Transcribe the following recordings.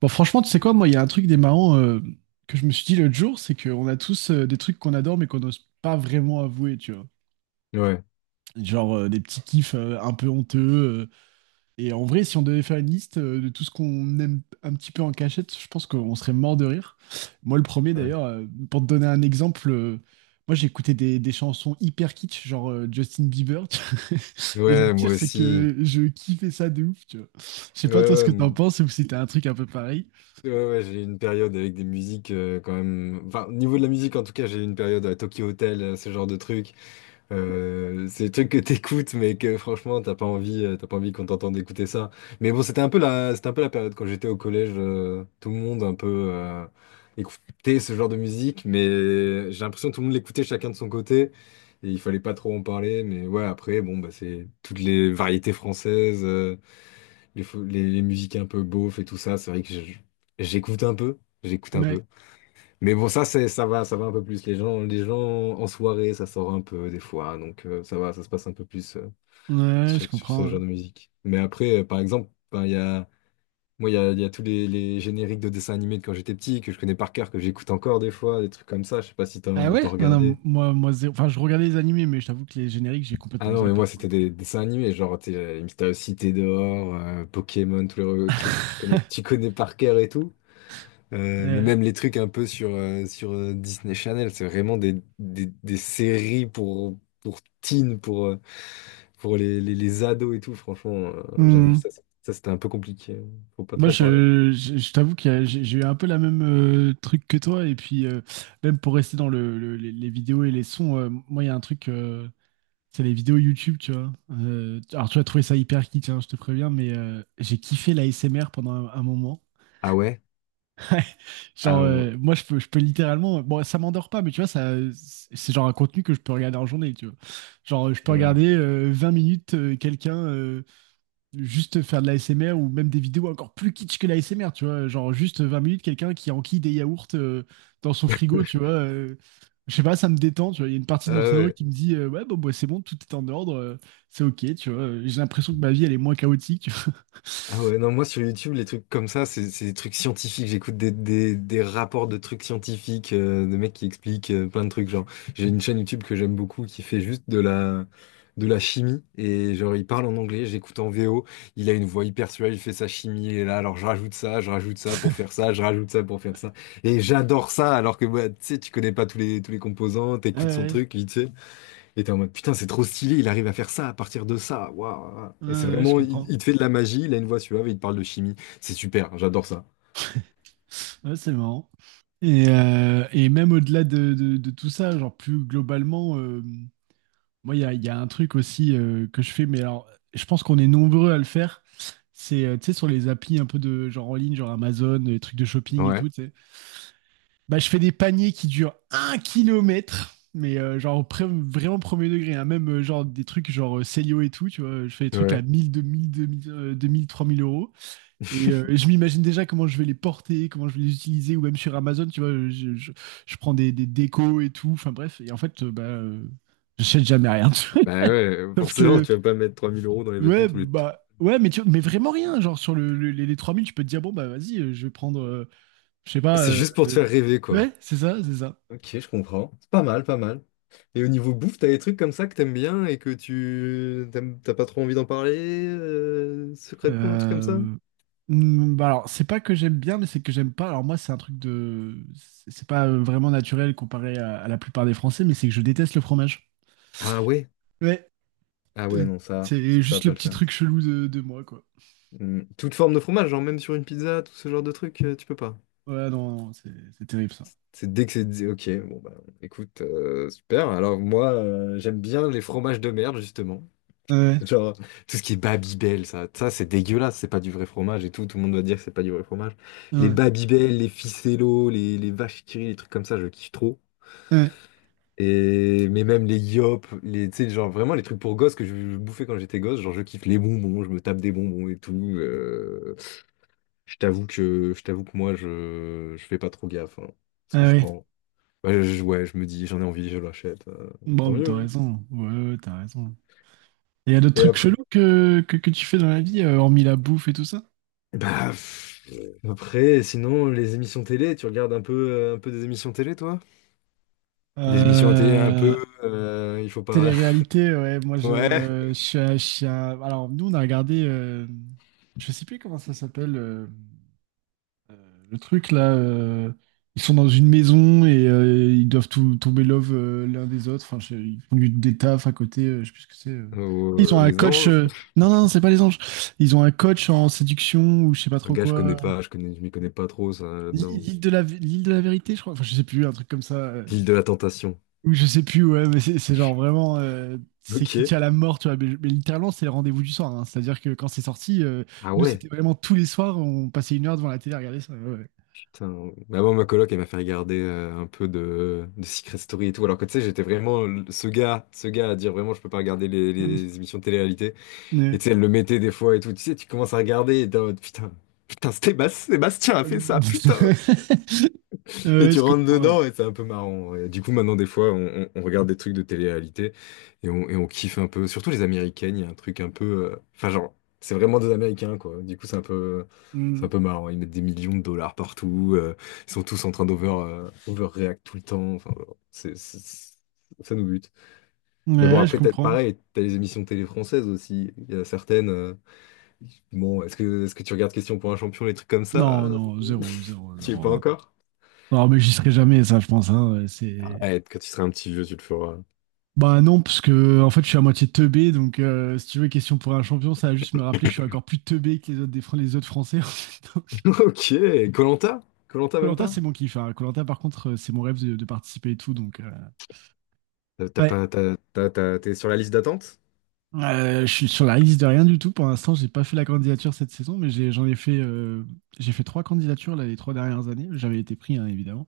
Bon, franchement, tu sais quoi, moi, il y a un truc des marrants que je me suis dit l'autre jour, c'est qu'on a tous des trucs qu'on adore mais qu'on n'ose pas vraiment avouer, tu vois. Ouais, Genre des petits kiffs un peu honteux. Et en vrai, si on devait faire une liste de tout ce qu'on aime un petit peu en cachette, je pense qu'on serait mort de rire. Moi, le premier ouais, d'ailleurs, pour te donner un exemple, moi j'écoutais des chansons hyper kitsch, genre Justin Bieber, tu vois. Et le ouais, pire, moi c'est aussi. que je kiffais ça de ouf, tu vois. Je sais Ouais, pas toi ce ouais, que t'en penses ou si t'as un truc un peu pareil. ouais, ouais, j'ai eu une période avec des musiques quand même. Enfin, au niveau de la musique, en tout cas, j'ai eu une période à Tokyo Hotel, ce genre de trucs. C'est des trucs que t'écoutes, mais que franchement, t'as pas envie qu'on t'entende écouter ça. Mais bon, c'était un peu la période quand j'étais au collège. Tout le monde un peu euh, écoutait ce genre de musique, mais j'ai l'impression que tout le monde l'écoutait chacun de son côté. Et il fallait pas trop en parler, mais ouais, après, bon, bah, c'est toutes les variétés françaises. Les musiques un peu beauf et tout ça, c'est vrai que j'écoute un peu, j'écoute un Ouais. peu. Mais bon, ça va un peu plus. Les gens en soirée, ça sort un peu des fois, donc ça va, ça se passe un peu plus Ouais, sur, je sur ce comprends, ouais. genre de musique. Mais après, par exemple, ben, il y a, moi, il y a tous les génériques de dessins animés de quand j'étais petit, que je connais par cœur, que j'écoute encore des fois, des trucs comme ça, je sais pas si Ah t'en, ouais? t'en Ah non, regardais. moi, moi, zéro. Enfin, je regardais les animés, mais je t'avoue que les génériques, j'ai Ah complètement non, mais zappé moi, pour le c'était coup. des dessins animés, Mystérieuse Cité dehors, Pokémon, tous les trucs que tu connais, tu connais par cœur et tout. Mais Ouais. même les trucs un peu sur Disney Channel, c'est vraiment des séries pour teen, pour les ados et tout. Franchement, j'avoue, Hmm. Ça c'était un peu compliqué. Faut pas Moi, trop en parler. je t'avoue que j'ai eu un peu la même truc que toi. Et puis, même pour rester dans les vidéos et les sons, moi, il y a un truc, c'est les vidéos YouTube, tu vois. Alors, tu vas trouver ça hyper kitsch, hein, je te préviens, mais j'ai kiffé la l'ASMR pendant un moment. Ah ouais? Ouais. Genre, Ah ouais. Moi, je peux littéralement. Bon, ça m'endort pas, mais tu vois, ça, c'est genre un contenu que je peux regarder en journée, tu vois. Genre, je peux Ouais. regarder 20 minutes quelqu'un juste faire de la l'ASMR ou même des vidéos encore plus kitsch que la l'ASMR, tu vois. Genre, juste 20 minutes, quelqu'un qui enquille des yaourts dans son frigo, tu vois. Je sais pas, ça me détend, tu vois. Il y a une partie Ah de mon cerveau ouais. qui me dit, ouais, bon, bah, c'est bon, tout est en ordre, c'est ok, tu vois. J'ai l'impression que ma vie, elle est moins chaotique, tu vois. Ah ouais, non, moi sur YouTube, les trucs comme ça, c'est des trucs scientifiques. J'écoute des rapports de trucs scientifiques, de mecs qui expliquent plein de trucs. Genre, j'ai une chaîne YouTube que j'aime beaucoup qui fait juste de la chimie. Et genre, il parle en anglais, j'écoute en VO. Il a une voix hyper suave, il fait sa chimie. Et là, alors je rajoute ça pour faire ça, je rajoute ça pour faire ça. Et j'adore ça, alors que bah, tu sais, tu connais pas tous les composants, t'écoutes son Ouais, truc, vite fait. Et t'es en mode, putain, c'est trop stylé, il arrive à faire ça à partir de ça. Waouh. ouais, Et c'est ouais, je vraiment, il, comprends. il te fait de la magie, il a une voix suave et il te parle de chimie. C'est super, j'adore ça. Ouais, c'est marrant. Et même au-delà de, de tout ça, genre plus globalement, moi, il y a un truc aussi que je fais, mais alors, je pense qu'on est nombreux à le faire. C'est, tu sais, sur les applis un peu de genre en ligne, genre Amazon, les trucs de shopping et Ouais, tout, tu sais. Bah, je fais des paniers qui durent un kilomètre, mais genre vraiment premier degré, hein. Même genre des trucs genre Célio et tout, tu vois. Je fais des trucs à ouais. 1000, 2000, 2000, 2 000, trois mille euros. Et je m'imagine déjà comment je vais les porter, comment je vais les utiliser, ou même sur Amazon, tu vois, je prends des décos et tout, enfin bref, et en fait, j'achète jamais rien. Tu vois. Bah ouais, Sauf forcément, que, tu vas pas mettre 3000 euros dans les vêtements ouais, tous les... bah, ouais, mais, tu, mais vraiment rien, genre sur les 3 000 tu peux te dire, bon, bah vas-y, je vais prendre, je sais pas, C'est juste pour te faire rêver, quoi. ouais, c'est ça, c'est ça. Ok, je comprends. C'est pas mal, pas mal. Et au niveau bouffe, t'as des trucs comme ça que t'aimes bien et que t'as pas trop envie d'en parler secrètement, un truc comme ça? Euh, Hmm, bah alors, c'est pas que j'aime bien, mais c'est que j'aime pas. Alors moi, c'est un truc de... C'est pas vraiment naturel comparé à la plupart des Français, mais c'est que je déteste le fromage. Ah ouais? Ouais. Ah ouais, Euh, non, ça, C'est ça, ça va juste pas le le petit faire. truc chelou de moi, quoi. Hmm. Toute forme de fromage, genre même sur une pizza, tout ce genre de truc, tu peux pas. Ouais, non, non, c'est terrible ça. C'est dès que c'est dit, ok, bon bah écoute, super. Alors moi, j'aime bien les fromages de merde, justement. Ouais, Genre, tout ce qui est Babybel, ça c'est dégueulasse, c'est pas du vrai fromage et tout, tout le monde va dire que c'est pas du vrai fromage. ouais, Les ouais, Babybel, les Ficello, les vaches qui rient, les trucs comme ça, je kiffe trop. ouais. Et, mais même les Yop, les, tu sais, genre vraiment les trucs pour gosses que je bouffais quand j'étais gosse, genre je kiffe les bonbons, je me tape des bonbons et tout. Je t'avoue que moi, je fais pas trop gaffe, hein, ce que Ah je ouais. prends. Bah, ouais, je me dis, j'en ai envie, je l'achète. Bon, Tant bah, t'as mieux, hein. raison. Ouais, ouais, t'as raison. Et y a d'autres Et trucs après? chelous que tu fais dans la vie, hormis la bouffe et tout ça? Bah, pff, après, sinon, les émissions télé, tu regardes un peu, un peu des émissions télé, toi? Des émissions à télé un Euh, peu, il faut pas. Télé-réalité, ouais, moi Ouais. Je suis un- Alors, nous, on a regardé. Je sais plus comment ça s'appelle. Euh, Le truc là, ils sont dans une maison et ils doivent tout, tomber love l'un des autres. Enfin, ils font des tafs à côté, je sais plus ce que c'est. Ou, Ils ont un les coach. anges. Non, non, non, c'est pas les anges. Ils ont un coach en séduction ou je sais pas Ah, trop Gars, je connais quoi. pas, je m'y connais pas trop, ça, là-dedans. L'île de la vérité, je crois. Enfin, je sais plus, un truc comme ça. L'île de la Tentation. Ou je sais plus, ouais, mais c'est genre vraiment. C'est Ok. qui tient la mort, tu vois. Mais littéralement, c'est le rendez-vous du soir, hein. C'est-à-dire que quand c'est sorti, Ah nous, c'était ouais, vraiment tous les soirs, on passait 1 heure devant la télé à regarder ça, ouais, ouais. putain. Bah, moi, ma coloc, elle m'a fait regarder un peu de Secret Story et tout. Alors que tu sais, j'étais vraiment ce gars à dire vraiment, je peux pas regarder les émissions de télé-réalité. Et Mm. tu sais, elle le mettait des fois et tout. Tu sais, tu commences à regarder et t'es en mode putain, putain, Sébastien a fait ça, Ouais, putain! Et tu je rentres comprends. Ouais. dedans et c'est un peu marrant. Et du coup, maintenant, des fois, on regarde des trucs de télé-réalité et on kiffe un peu. Surtout les Américaines, il y a un truc un peu. Enfin, genre, c'est vraiment des Américains, quoi. Du coup, c'est un peu. C'est un Mm. peu marrant, ils mettent des millions de dollars partout, ils sont tous en train overreact tout le temps, enfin, voilà. Ça nous bute. Mais bon, Ouais, je après, comprends. pareil, t'as les émissions télé françaises aussi, il y a certaines. Bon, est-ce que tu regardes Question pour un champion, les trucs comme ça? Non, non, zéro, zéro, Tu y es zéro, pas hein. encore? Non, mais j'y serai jamais, ça, je pense, hein, ouais, c'est... Arrête, quand tu seras un petit vieux, tu le feras. Bah non, parce que en fait, je suis à moitié teubé, donc si tu veux, question pour un champion, ça va juste me rappeler que je suis encore plus teubé que les autres, les autres Français. Donc, Ok, Colanta Colanta koh même pas? c'est mon kiff. Koh-Lanta, par contre, c'est mon rêve de participer et tout, donc... Ouais, T'es sur la liste d'attente? Je suis sur la liste de rien du tout. Pour l'instant, j'ai pas fait la candidature cette saison, mais j'en ai fait, j'ai fait trois candidatures là, les 3 dernières années. J'avais été pris, hein, évidemment.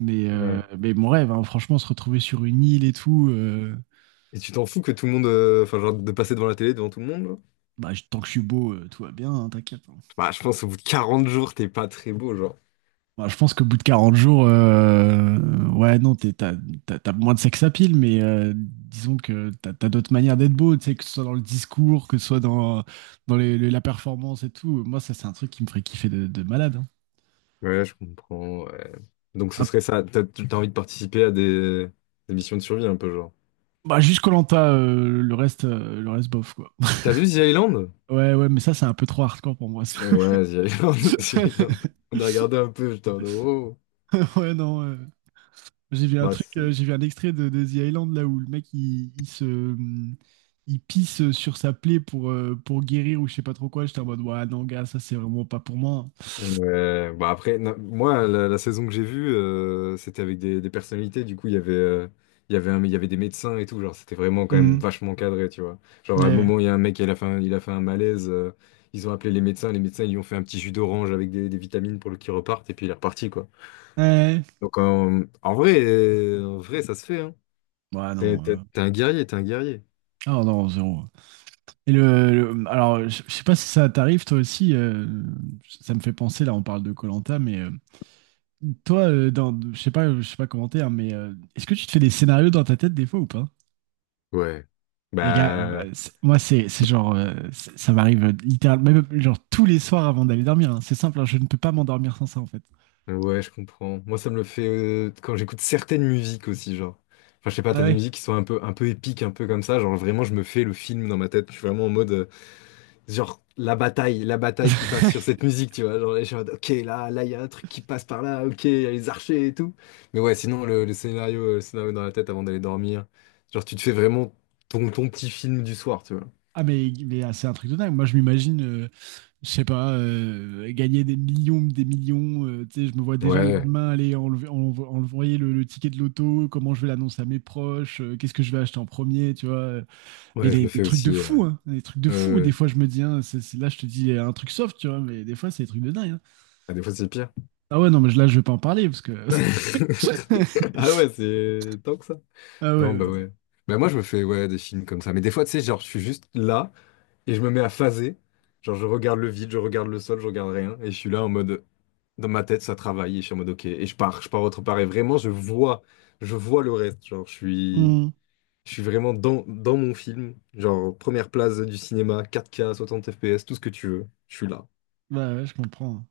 Mais, euh, Ouais. mais mon rêve, hein, franchement, se retrouver sur une île et tout. Et tu t'en fous que tout le monde, enfin, genre, de passer devant la télé, devant tout le monde là? Bah, tant que je suis beau, tout va bien, hein, t'inquiète, hein. Bah, je pense au bout de 40 jours, t'es pas très beau, genre. Bah, je pense qu'au bout de 40 jours, ouais, non, t'as moins de sex appeal, mais disons que t'as d'autres manières d'être beau, tu sais, que ce soit dans le discours, que ce soit dans la performance et tout. Moi, ça, c'est un truc qui me ferait kiffer de malade, Ouais, je comprends, ouais. Donc ce hein. serait ça, t'as envie de participer à des missions de survie un peu, genre. Bah, juste Koh Lanta, le reste bof, quoi. T'as vu The Island? Ouais, ouais, mais ça, c'est un peu trop hardcore pour moi, ça. Ouais, The Island, The Island. On a regardé un peu, j'étais en mode, oh. Ouais, non. J'ai vu un Bah, truc, c'est- j'ai vu un extrait de The Island là où le mec il se. Il pisse sur sa plaie pour guérir ou je sais pas trop quoi. J'étais en mode, ouais, non, gars, ça c'est vraiment pas pour moi. Bah après, moi, la saison que j'ai vue, c'était avec des personnalités. Du coup, il y avait un- il y avait des médecins et tout. Genre, c'était vraiment quand même Hum, vachement cadré, tu vois. Genre, à un Ouais. moment, il y a un mec, il a fait un malaise. Ils ont appelé les médecins. Les médecins, ils lui ont fait un petit jus d'orange avec des vitamines pour le qu'il reparte. Et puis, il est reparti, quoi. Ouais. Donc, en vrai, ça se fait, hein. Ouais, non. T'es un guerrier, t'es un guerrier. Ah non, zéro. Et alors, je sais pas si ça t'arrive toi aussi. Ça me fait penser, là, on parle de koh mais. Toi, dans, je sais pas commenter, hein, mais est-ce que tu te fais des scénarios dans ta tête des fois ou pas? Ouais. Les gars, Bah, ouais, moi c'est genre ça m'arrive littéralement même genre tous les soirs avant d'aller dormir, hein. C'est simple, hein, je ne peux pas m'endormir sans ça en fait. ouais, je comprends. Moi, ça me le fait quand j'écoute certaines musiques aussi, genre. Enfin, je sais pas, Ah t'as des ouais? musiques qui sont un peu épiques, un peu comme ça. Genre, vraiment, je me fais le film dans ma tête. Je suis vraiment en mode, genre, la bataille qui passe sur cette musique, tu vois. Genre, je suis en mode, ok, là, il y a un truc qui passe par là, ok, il y a les archers et tout. Mais ouais, sinon, le scénario dans la tête avant d'aller dormir. Genre, tu te fais vraiment ton petit film du soir, tu vois. Ah mais ah, c'est un truc de dingue. Moi je m'imagine, je sais pas, gagner des millions, des millions. Tu sais, je me vois déjà le Ouais, lendemain aller enlever, envoyer le ticket de l'auto, comment je vais l'annoncer à mes proches, qu'est-ce que je vais acheter en premier, tu vois. Mais ouais, je des, le des fais trucs de aussi. fou, hein. Des trucs de fou. Des Euh, fois, je me dis, hein, là, je te dis un truc soft, tu vois, mais des fois, c'est des trucs de dingue, hein. ah, des fois, c'est pire. Ah ouais, non, mais là, je vais pas en parler parce que. Ah ouais, c'est tant que ça. Ah ouais, Non, bah ouais. ouais. Bah moi, je me fais, ouais, des films comme ça. Mais des fois, tu sais, genre, je suis juste là et je me mets à phaser. Genre, je regarde le vide, je regarde le sol, je regarde rien. Et je suis là en mode, dans ma tête, ça travaille. Et je suis en mode, ok. Et je pars autre part. Et vraiment, je vois le reste. Genre, je suis, Hmm. je suis vraiment dans mon film. Genre, première place du cinéma, 4K, 60 FPS, tout ce que tu veux. Je suis là. Bah ouais, je comprends.